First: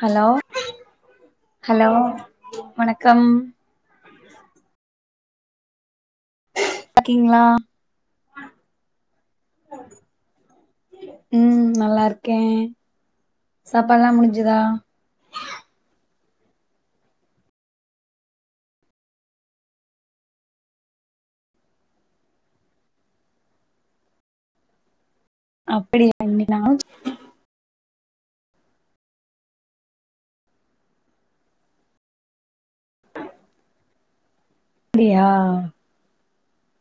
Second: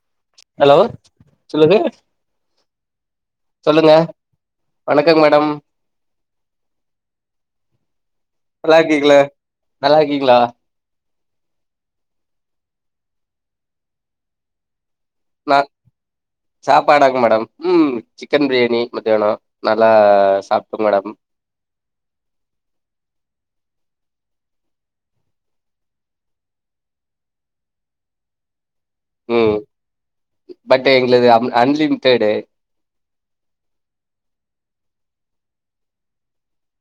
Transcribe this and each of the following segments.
hello hello சொல்லுது hello வணக்கம் சொல்லுங்க வணக்க மேடம் இருக்கீங்களா நல்லாருக்கீங்களா நல்லா இருக்கீங்களா ம் நல்லா இருக்கே சாப்பாடுல்லா முடிஞ்சுதா நா சாப்பாடாங்க மேடம் ம் சிக்கன் பிரியாணி மத்தியானோ நல்லா சாப்ட்ட மேடம் அப்டியா இன்னேக்கு நா ம் பட் எங்களது அம் அன்லிமிட்டடு அப்டியா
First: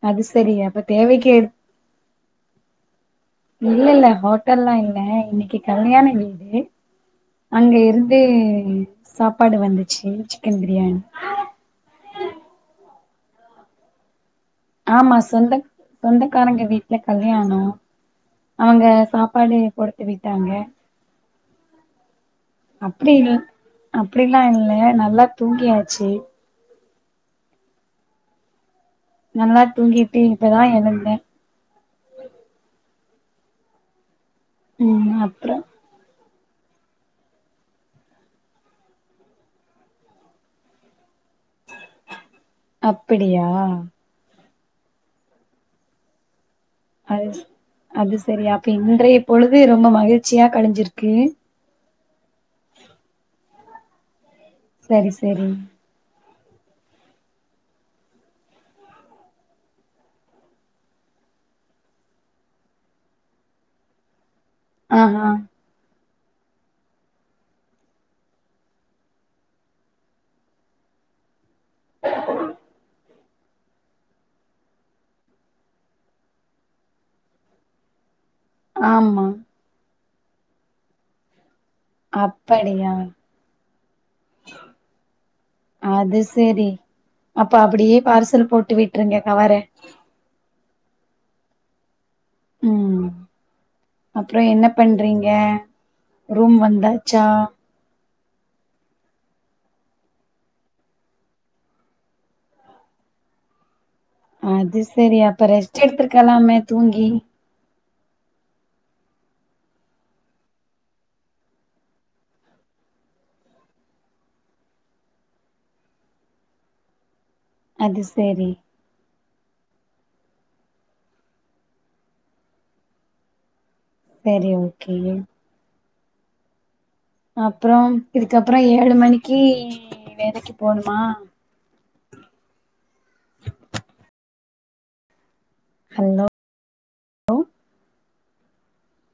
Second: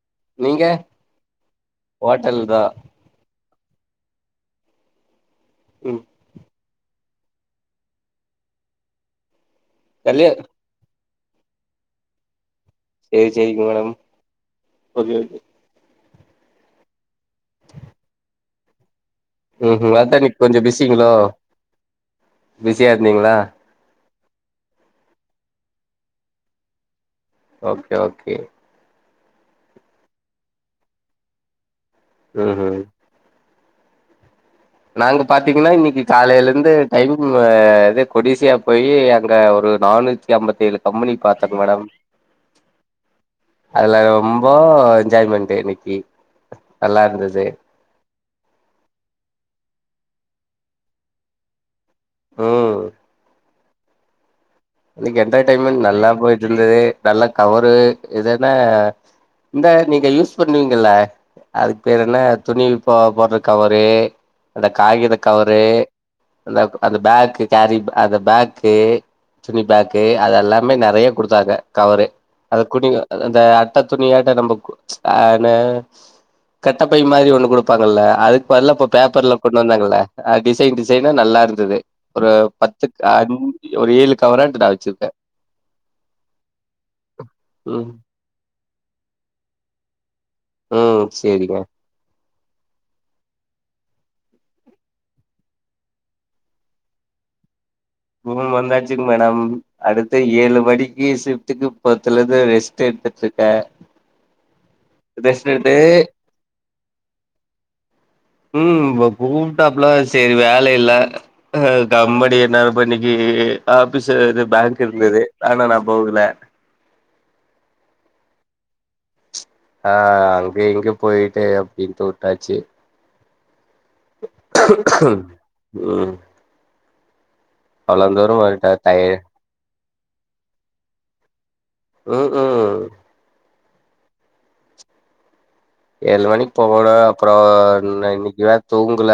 அது சேரி நீங்க அப்ப தேவைக்கு ஏற்ப ஹோட்டல் தா இல்ல இல்ல ஹோட்டல்லா இல்ல இன்னிக்கி ம் கல்யாண வீடு அங்க இருந்து சாப்பாடு வந்துச்சி கல்யா சிக்கன் பிரியாணி சேரி சேரிங்க மேடம் ஓகே ஆமா ஓகே சொந்த சொந்தக்காரங்க வீட்ல கல்யாணோ அவுங்க சாப் பாடு கொடுத்து விட்டாங்க இவ்ளோ அப்டி இல் அப்டிலா இல்ல நல்லா தூங்கியாச்சி ஓகே ஓகே நல்லா தூங்கிட்டு இப்ப தா எழுந்தே ம் ம் ம் நாங்க அப்றோ பாத்தீங்கன்னா இன்னிக்கி காலயிலேருந்து டைம் இது கொடிசியா போய் அங்கே ஒரு நானூத்தி அம்பத்தெழு கம்பெனி பாத்த மேடம் அப்படியா அதுல ம் போ எஜ்ஜாயின் பண்டு இன்னிக்கி அது அது சேரி அப்ப இன்றைய பொழுது ரொம்ப மகிழ்ச்சியா கழிஞ்சிருக்கு ம் சரி இன்னிக்கு சரி என்டர்டெயின்மென்ட் நல்லா போயிட்டு இருந்தது நல்லா கவரு இதுன்னா இந்த நீங்க யூஸ் பண்ணுவீங்கல்ல அதுக்கு பேரு என்ன துணி போ போட்ற கவரு அந்த காகித ஆஹா கவரு அந்த அந்த பேக்கு கேரி அந்த பேக்கு துணி பேக்கு அதெல்லாமே நெறையா குடுத்தாங்க கவரு அத குடிங்க அந்த அட்ட துணியாட்டோ நம்ப ஆன கட்டப்பை மாரி ஒண்ணு குடுப்பாங்கல்ல அதுக் இப்ப அதுலா இப்போ ஆமா பேப்பர்ல கொண்டு வந்தாங்கல டிசைன் டிசைனா நல்லாருந்தது ஒரு அப்படியா பத்துக்கு ஆஞ்சி ஒரு ஏழு கவராட்ட நா வச்சிருக்கே அது செரி அப்ப ம் அப்புடியே பார்சல் போட்டு விட்டுருங்க கவற ம் சேரிங்க ம் அப்புறோ என்ன பண்றீங்க ரூம் வந்தாச்சா ரூம் வந்தாச்சுங்க மேடம் அடுத்து ஏழு மணிக்கு சிஃப்டுக்கு பக்த்லந்து ரெஸ்ட்டு எத்துட்ருக்க அது செரி அப்ப ரெஸ்ட்டு எடுத்துருக்கலாமே தூங்கி ம் இப்ப கூப்ட்டாப்ல சேரி வேல இல்ல அ கம்பெனி என்ன பன்னிக்கி ஆபிஸ து பேங்க்கு இருந்துது ஆனா நா போகுல அது செரி அ அங்க இங்க போய்ட்டு அப்டீன்ட்டு உட்டாச்சு சரி ஓகே ம் அப்பறோ அவ்ளோ தூரோ இதுக்கப்பறோ வன்ட்ட ஏழு டய மணிக்கு வேலக்கி போணுமா ம் ம் ஹலோ ஏழு மணிக்கு போவணோ அப்புறோ இன்னோ இன்னிக்கி வேற தூங்குல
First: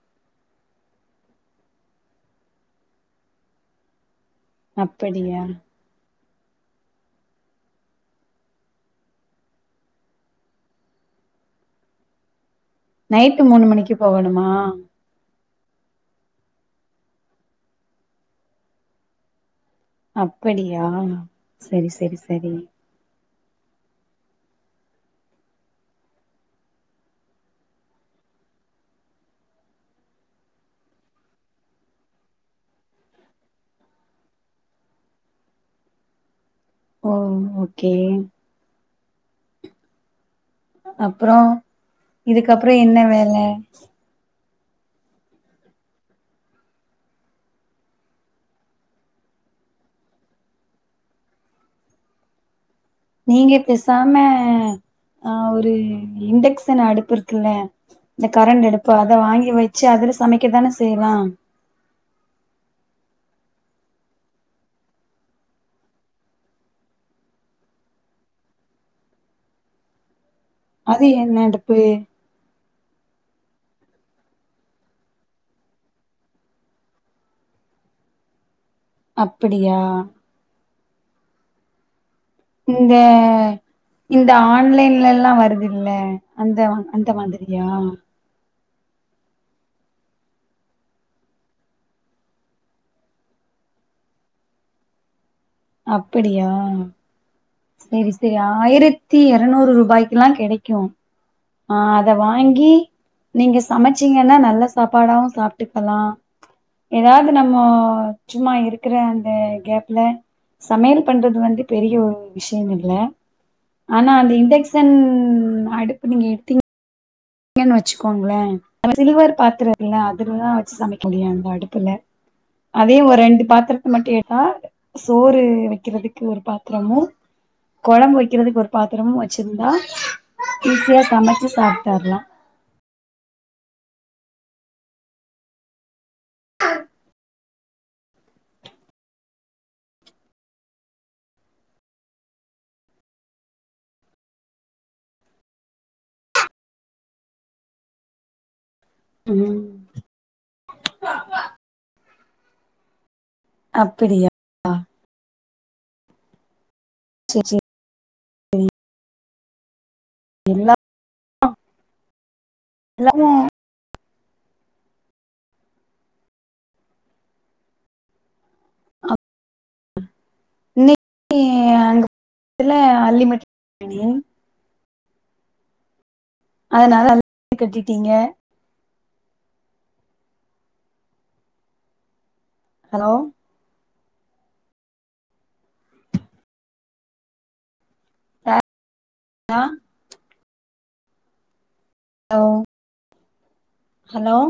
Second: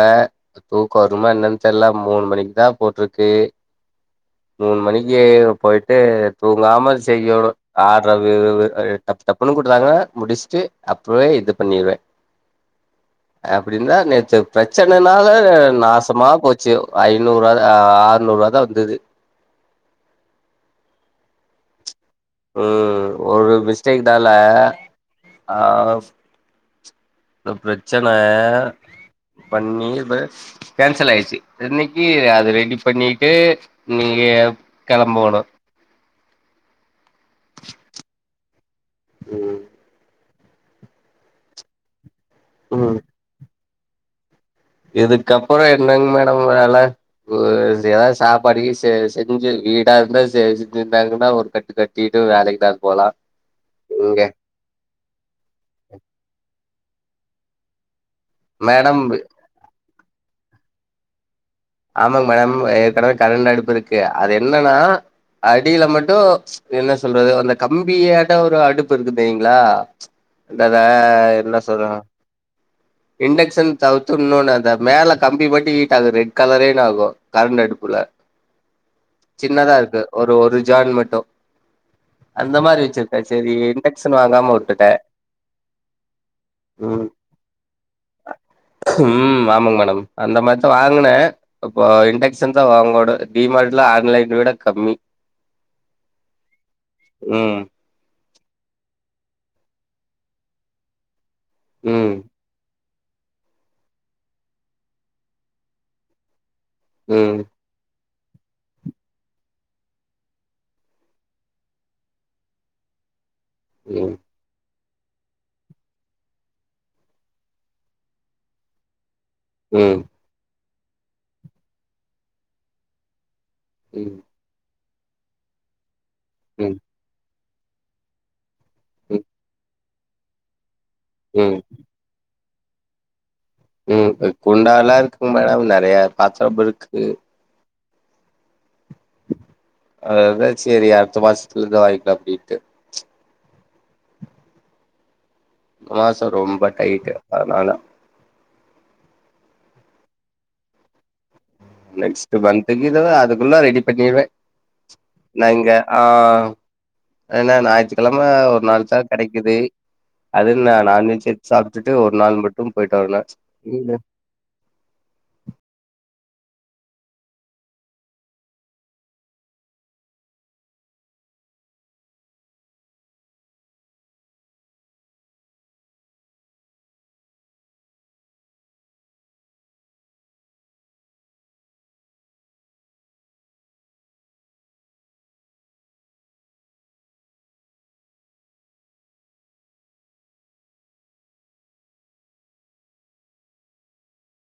தூக்கோ வருமா என்னனு தெர்ல மூணு மணிக்தா போட்ருக்கு மூணு மணிக்கி அப்படியா போய்ட்டு தூங்காம செய்யணோ ஆரவ்விரவு எ டப் டப்னு குடுத்தாங்கனா முடிச்ட்டு அப்பவே இது பண்ணிருவே நைட்டு மூணு மணிக்கு அப்டீன்னா நேத்து போகணுமா பிரச்சனனால நாஸ் சுத்தமா போச்சு ஐநூருவாதா ஆறுனூருவாதா வந்துது அப்படியா செரி செரி செரி ம் ஒரு மிஸ்டேக்னால அ இந்த ப்ரச்சன பண்ணி பஸ் கேன்சலாயிச்சி இன்னிக்கி அது ரெடி பண்ணிட்டு நீங்க கெளம்போணோ ம் ஓகே ம் அப்புறோ இதுக்கப்பறோ என்ன வேல இதுக்கப்பறோ என்னங்க மேடம் வேல ஒரு எதாது சாப்பாடு செ செஞ்சு வீடாருந்தா செ செஞ்சுருந்தாங்கன்னா ஒரு கட்டுக்கட் டிட்டு வேலைக்கி தா போலா நீங்க பேசாம இங்க அ ஒரு இண்டக்ஷன் அடுப்புருக்குல்ல இந்த கரண்டடுப்பு மேடம் அத வாங்கி வெச்சு அதுல சமைக்க தான செய்யுலா ஆமாங்க மேடம் ஏற்கனவே கரண்டடுப்பு இருக்கு அது என்னனா அடில மட்டு என்ன சொல்றது அந்த கம்பியாட்டோ ஒரு அடுப்பு இருக்கு தெரியுங்ளா ந்த த அது என்ன அடுப்பு சொல்லனோ இண்டக்ஷன் தவுத்து இன்னோனு அந்த மேல கம்பி போட்டு ஹீட்டா ஆகுதே கலரேனாகோ கரண்டடுப்புல அப்படியா சின்னதாருக்கோ ஒரு ஒரு ஜான் மட்டோ இதுமாரி இந்த வெச்சிருப்ப செரி இன் இந்த ஆன்லைன்லல்லா வருதுல்ல அந்த ம் அந்த மாதிரியா ம் ஆமாங் மேடம் அந்த மாரிதா வாங்குன இப்போ இண்டெக்ஷன்ஸ்தா வாங்கோடு டிமார்ட்ல ஆன்லைன விட கம்மி அப்பிடியா ம் சேரி சேரி ஆயிரத்தி எறநூறு ருபாய்க்லா கெடைக்கு அ அத ம் வாங் கி நீங்க சமச்சீங்கன்னா நல்ல சாப்பாடாவு சாப்ட்டுக்கலா எதாவது ம் நம்மோ சும்மா இருக்குற அந்த கேப்ல சமயல் பண்றது வந்து பெரிய ஒரு விஷயோ இல்ல ஆனா ம் அந்த இண்டெக்ஷ்ன் அடுப்பு நீங்க எடுத்தீங் கனு வச்சுக்கோங்களே சில்வர் பாத்தரோ ம் இருக்குல்ல அதுலதா வச்சு சமைக்க முடிய அந்த அடுப்புல அதே ஒரு ரெண்டு பாத்திரத்த ம் மட்டு ஏட்டா சோறு வைக்கிறதுக்கு ஒரு ம் பாத்திரமு கொழம்பு வக்கிறதுக்கு ஒரு பாத்திரமு வச்சுருந்தா ஈஸியா சமச்சு ம் சாப்ட்றலா ம் குண்டால்லா இருக்கு மேடம் நெறைய பாத்தரமிருக்கு அதுதா சேரி அடுத்த மாசத்துலருந்து வாங்கிக்கலா அப்டின்ட்டு மாசோ ரொம்ப டைட் அதனால ம் நெக்ஸ்ட் மந்த்க்கு இதுவே அதுக்குள்ள ரெடி பண்ணிருவே அப்படியா நாங்க ஆ சேர் ஏன்னா சேரி ஞாயித்துக்கெழம ஒரு நாள்தா கடைக்கிது அது நா நான்வெஜ் எடுத்து சாப்ட்டுட்டு ஒரு நாள் மட்டு போயிட்டு எல்லாமு வருவே [unintelligible] இன்னிக்கி அங்க [inaudible] அன்லிமிட் [unintelligible] அதனால அத கட்டிட்டீங்க ஹலோ ஆ ஹலோ ஹலோ